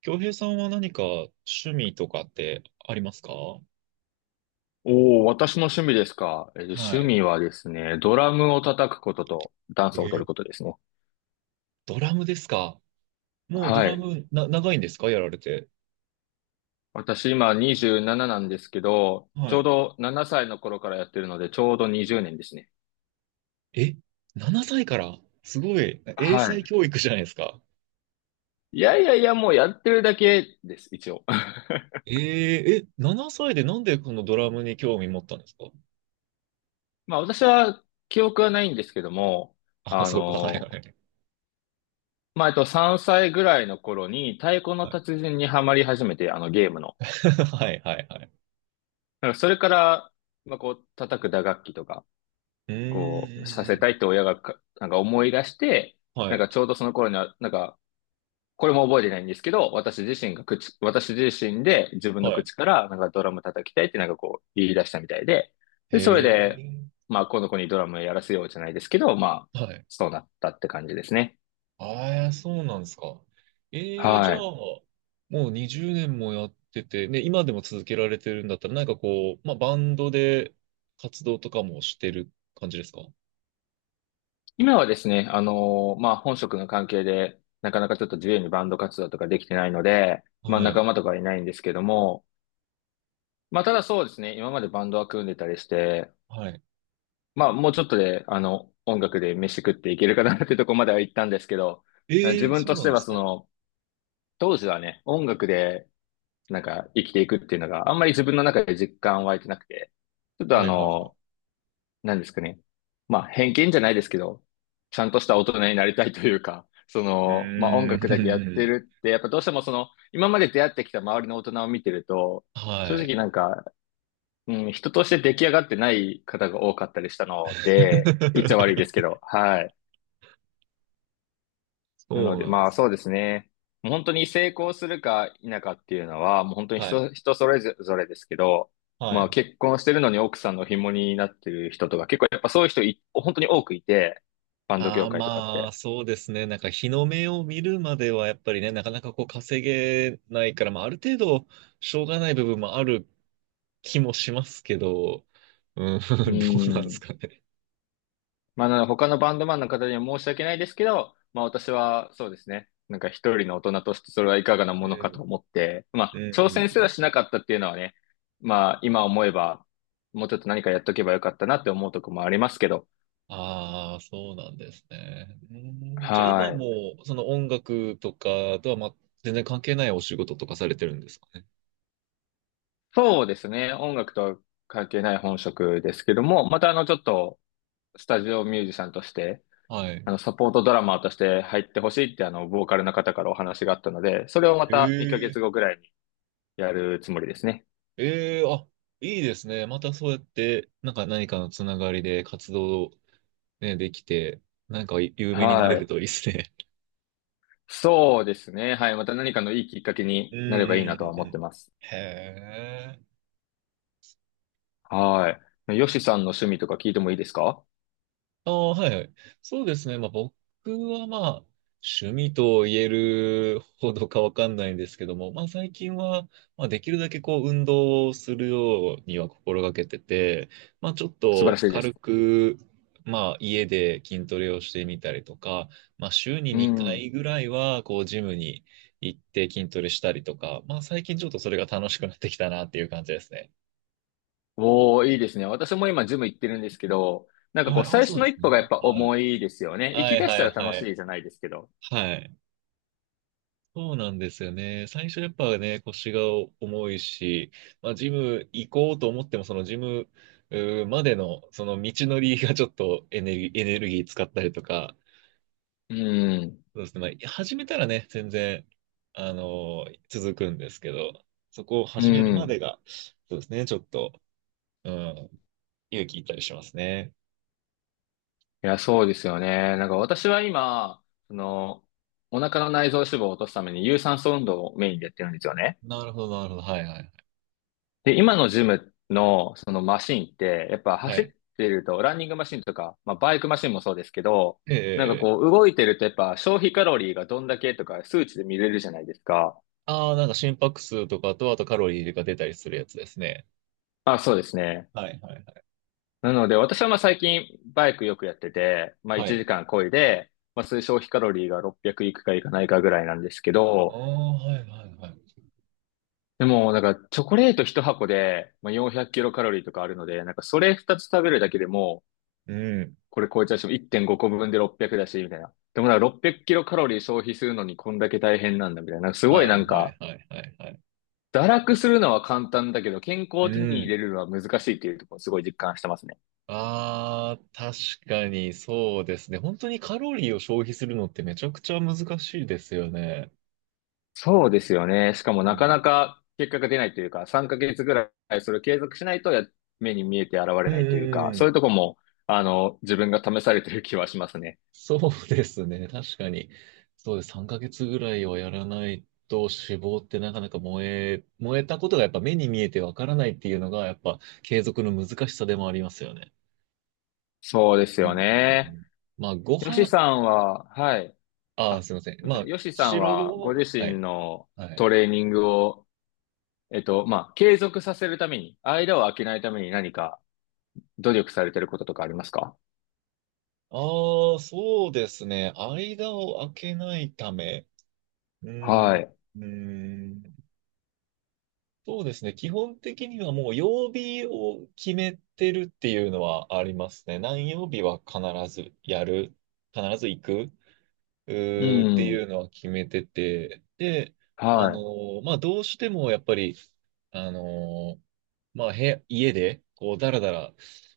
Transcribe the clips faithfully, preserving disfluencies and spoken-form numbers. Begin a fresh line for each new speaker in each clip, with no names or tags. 京平さんは何か趣味とかってありますか？は
おお、私の趣味ですか。えー趣
い。
味はですね、ドラムを叩くこととダンスを
え
踊る
ー
ことですね。
ドラムですか？もうド
は
ラ
い。
ムな、長いんですかやられて？
私今にじゅうなななななんですけど、ち
は
ょう
い。
どななさいの頃からやってるので、ちょうどにじゅうねんですね。
え、ななさいからすごい。英
は
才
い。
教育じゃないですか。
いやいやいや、もうやってるだけです、一応。
えー、え、ななさいでなんでこのドラムに興味持ったんですか？
まあ私は記憶はないんですけども、
あ、
あ
そうか。はいは
の、
い。
まあえっとさんさいぐらいの頃に太鼓の
はい
達人にハマり始めて、あのゲームの。
はいはいはい。
なんかそれから、まあこう叩く打楽器とか、
う
こう、さ
ー
せ
ん。
たいって親がか、なんか思い出して、
は
なん
い。
かちょうどその頃には、なんか、これも覚えてないんですけど、私自身が口、私自身で自分の
はい。
口から、なんかドラム叩きたいってなんかこう言い出したみたいで、
へ
で、それで、
え。
まあ、この子にドラムやらせようじゃないですけど、まあ、
はい。
そうなったって感じですね。
ああ、そうなんですか。ええ、じゃ
は
あ、
い。
もうにじゅうねんもやってて、ね、今でも続けられてるんだったら、なんかこう、まあ、バンドで活動とかもしてる感じですか？
今はですね、あのーまあ、本職の関係で、なかなかちょっと自由にバンド活動とかできてないので、まあ、
はい。
仲間とかいないんですけども、まあ、ただそうですね、今までバンドは組んでたりして、
はい。
まあ、もうちょっとで、あの、音楽で飯食っていけるかなっていうところまでは行ったんですけど、
え
自
え、
分
そう
とし
なん
て
で
は
す
そ
か。
の、当時はね、音楽で、なんか生きていくっていうのがあんまり自分の中で実感湧いてなくて、ちょっとあ
はい、はい、は
の、何ですかね。まあ、偏見じゃないですけど、ちゃんとした大人になりたいというか、そ
い。う
の、まあ音楽だけやっ
ー
て
ん。
るって、やっぱどうしてもその、今まで出会ってきた周りの大人を見てると、
は
正直
い。
なんか、うん、人として出来上がってない方が多かったりしたので、言っちゃ悪いですけ ど、はい。なの
そう
で、
なんで
まあ
す。
そうですね。もう本当に成功するか否かっていうのは、もう本当に
はい。
人、人それぞれですけど、
は
ま
い。
あ結婚してるのに奥さんの紐になってる人とか、結構やっぱそういう人い、本当に多くいて、バンド
あ
業
あ、
界とかっ
まあ、
て。
そうですね。なんか日の目を見るまでは、やっぱりね、なかなかこう稼げないから、まあ、ある程度、しょうがない部分もある気もしますけど、うん。
う
どうなんです
ん。
かね。
まあ、なので他のバンドマンの方には申し訳ないですけど、まあ私はそうですね、なんか一人の大人としてそれはいかがな
う
ものか
ん、
と思って、ま
うん、
あ
う
挑
ん
戦
う
すらしな
ん。
かったっていうのはね、まあ今思えば、もうちょっと何かやっとけばよかったなって思うとこもありますけど、
ああ、そうなんですね。うん。じゃあ今
はい。
も、その音楽とかとは、ま、全然関係ないお仕事とかされてるんですかね。
そうですね、音楽とは関係ない本職ですけども、またあのちょっとスタジオミュージシャンとして、
はい。
あのサポートドラマーとして入ってほしいってあのボーカルの方からお話があったので、それをま
え
た2ヶ
え、
月後ぐらいにやるつもりですね。
ええ、あ、いいですね。またそうやって、なんか何かのつながりで活動、ね、できて、なんか有名になれ
は
る
い。
といいですね。
そうですね。はい。また何かのいいきっかけ
うん、
になればいいな
う
とは
ん、うん
思
う
って
ん。
ます。
へえ。
はい。ヨシさんの趣味とか聞いてもいいですか？
ああ、はいはい。そうですね。まあ僕はまあ趣味と言えるほどかわかんないんですけども、まあ最近は、まあ、できるだけこう運動をするようには心がけてて、まあちょっ
素晴ら
と
しいで
軽
す。
く、まあ家で筋トレをしてみたりとか、まあ週に
う
2
ん。
回ぐらいはこうジムに行って筋トレしたりとか、まあ最近ちょっとそれが楽しくなってきたなっていう感じですね。
おー、いいですね。私も今ジム行ってるんですけど、なんかこ
はい。
う
ああ、
最
そう
初
なん
の
で
一
すね。
歩がやっぱ
はい。
重いですよね。行
は
き
い
出し
は
たら
い
楽
はい。
しいじゃないですけど。
はい。そうなんですよね。最初やっぱね、腰が重いし、まあ、ジム行こうと思っても、そのジムうーまでの、その道のりがちょっとエネルギー、エネルギー使ったりとか、
うん。
そうですね。まあ、始めたらね、全然、あのー続くんですけど、そこを
う
始めるまで
ん。
が、そうですね、ちょっと、うん、勇気いったりしますね。
いや、そうですよね。なんか私は今、その、お腹の内臓脂肪を落とすために有酸素運動をメインでやってるんですよね。
なるほど、なるほど。はいはい。
で、今のジムのそのマシンって、やっぱ
は
走っ
い。
てると、ランニングマシンとか、まあ、バイクマシンもそうですけど、なんか
ええ。
こう動いてるとやっぱ消費カロリーがどんだけとか数値で見れるじゃないですか。
ああー、なんか心拍数とかと、あとカロリーが出たりするやつですね。
あ、そうですね。
はいはいはい。
なので私はまあ最近バイクよくやってて、まあ
は
1
い。
時間漕いで、まあそういう消費カロリーがろっぴゃくいくかいかないかぐらいなんですけ
ああ、
ど、
はいはいはい。
でもなんかチョコレートひと箱で、まあ、よんひゃくキロカロリーとかあるので、なんかそれふたつ食べるだけでも
うん。
これ超えちゃうし、いってんごこぶんでろっぴゃくだし、みたいな。でもなんかろっぴゃくキロカロリー消費するのにこんだけ大変なんだ、みたいな。なんかすごい
は
な
い
ん
は
か、
いはいはいはい。
堕落するのは簡単だけど、健康
う
を手に入れ
ん。
るのは難しいっていうところをすごい実感してますね。
ああ、確かにそうですね。本当にカロリーを消費するのってめちゃくちゃ難しいですよね。
そうですよね。しかも
う
な
ん
かな
う
か結果が出ないというか、さんかげつぐらいそれを継続しないとや目に見えて現
ん
れ
う
ないというか、
んう
そういう
ん。
とこも、あの、自分が試されてる気はしますね。
そうですね。確かに。そうです。さんかげつぐらいはやらないと脂肪ってなかなか燃え、燃えたことがやっぱ目に見えてわからないっていうのがやっぱ継続の難しさでもありますよね。
そうです
う
よ
ん。
ね。
まあご
よし
飯、
さんは、はい。
ああ、
あ、
すいませ
す
ん。
み
ま
ませ
あ、
ん。ヨシさん
白
はご
ご、
自
は
身
い、
の
は
ト
い。
レーニングを、えっと、まあ、継続させるために、間を空けないために何か努力されてることとかありますか？
ああ、そうですね。間を空けないため。うーん、
は
う
い。
ーん。そうですね。基本的にはもう曜日を決めてるっていうのはありますね。何曜日は必ずやる。必ず行く。う
う
ーってい
ん。
うのは決めてて、で、あの
は
ーまあ、どうしてもやっぱり、あのーまあ、部屋、家で、こう、だらだら、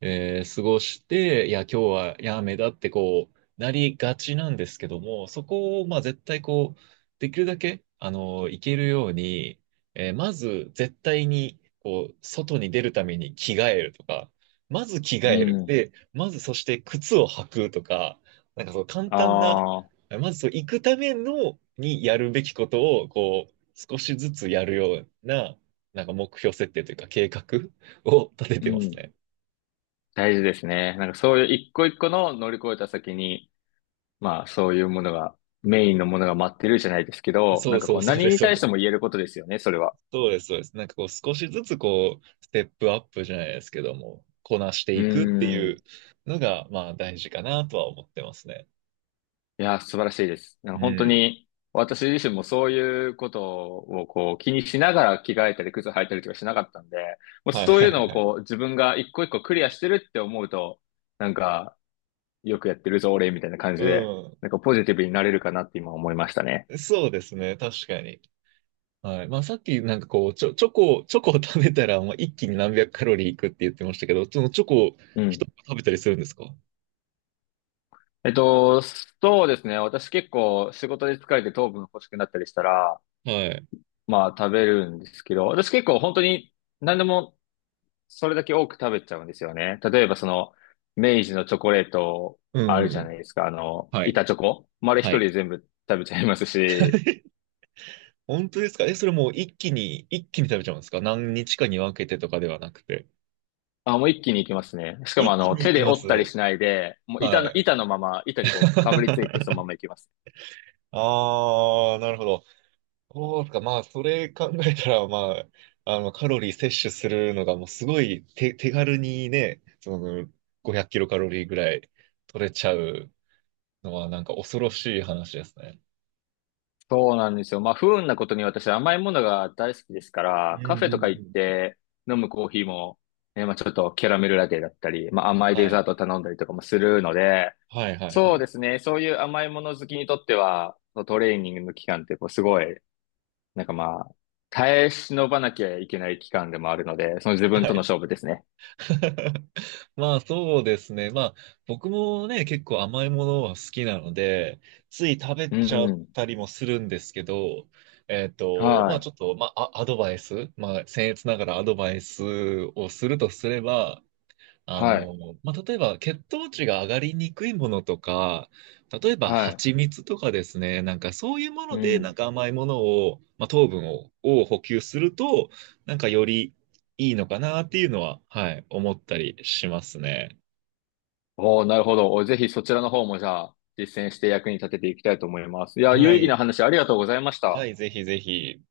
えー過ごして、いや、今日はやめだって、こう、なりがちなんですけども、そこを、まあ、絶対、こう、できるだけ、あのーいけるように、えーまず、絶対に、こう、外に出るために着替えるとか、まず着替
い。う
える。
ん。
で、まず、そして靴を履くとか、なんかそう簡単な
ああ、
まずそう、行くためのにやるべきことを、こう、少しずつやるような、なんか目標設定というか計画を 立て
う
てます
ん。
ね。
大事ですね。なんかそういう一個一個の乗り越えた先に、まあ、そういうものが、メインのものが待ってるじゃないですけど、
そ
な
う
んか
そ
こ
う、
う、
そうで
何
す、
に
そう
対して
です。
も言えることですよね、それは。
そうです、そうです。なんかこう、少しずつこう、ステップアップじゃないですけども、こなして
う
いくってい
ん。
うのが、まあ、大事かなとは思ってますね。
いや、素晴らしいです。なん
う
か本当
ん。
に、私自身もそういうことをこう気にしながら着替えたり靴履いたりとかしなかったんで、もう
はい、
そう
は
いう
い、
のを
はい。
こう自分が一個一個クリアしてるって思うと、なんか、よくやってるぞ、俺、みたいな感じで、
う
なんかポジティブになれるかなって今思いましたね。
ん。そうですね、確かに。はい。まあ、さっきなんかこう、チョ、チョコ、チョコを食べたら、まあ、一気に何百カロリーいくって言ってましたけど、そのチョコを
うん。
一つ食べたりするんですか？は
えっと、そうですね。私結構仕事で疲れて糖分欲しくなったりしたら、
い。
まあ食べるんですけど、私結構本当に何でもそれだけ多く食べちゃうんですよね。例えばその、明治のチョコレート
う
あ
んう
る
ん
じ
う
ゃない
ん。
ですか。あの、
はい。
板チョコ。丸一
は
人
い。
で全部食べちゃいますし、
本当ですか？え、それもう一気に、一気に食べちゃうんですか？何日かに分けてとかではなくて。
あ、もう一気にいきますね。しかも
一
あ
気
の、
にい
手
き
で
ま
折ったり
す。
しないで、もう板
は
の、
い。
板のまま、板にこう、かぶりついてそのま まいきます。
ああ、なるほど。そうですか。まあ、それ考えたら、まあ、あの、カロリー摂取するのが、もうすごい手、手軽にね、その、ごひゃくキロカロリーぐらい取れちゃうのは、なんか恐ろしい話ですね。
そうなんですよ。まあ、不運なことに私甘いものが大好きですか
うん
ら、カ
う
フ
ん
ェ
う
とか行っ
ん。
て飲むコーヒーも、ね、まあちょっとキャラメルラテだったり、まあ甘いデ
は
ザー
い。
ト頼んだりとかもするので、
はいはいは
そう
い。
ですね。そういう甘いもの好きにとっては、そのトレーニングの期間ってこうすごい、なんかまあ、耐え忍ばなきゃいけない期間でもあるので、その自
は
分との
い。
勝負ですね。
まあそうですね。まあ僕もね、結構甘いものは好きなので、つい食べ
う
ちゃっ
ん。
たりもするんですけど、えっと、ま
は
あ
い。
ちょっと、まああアドバイス、まあ僭越ながらアドバイスをするとすれば、あ
はい。
の、まあ、例えば血糖値が上がりにくいものとか、例えば
はい。
蜂蜜とかですね、なんかそういうも
う
ので、なん
ん。
か甘いものを、まあ、糖分を、を補給すると、なんかよりいいのかなっていうのは、はい、思ったりしますね。
おー、なるほど。おぜひそちらの方もじゃあ、実践して役に立てていきたいと思います。いや、有
は
意義な
い。
話ありがとうございまし
は
た。
い、ぜひぜひ。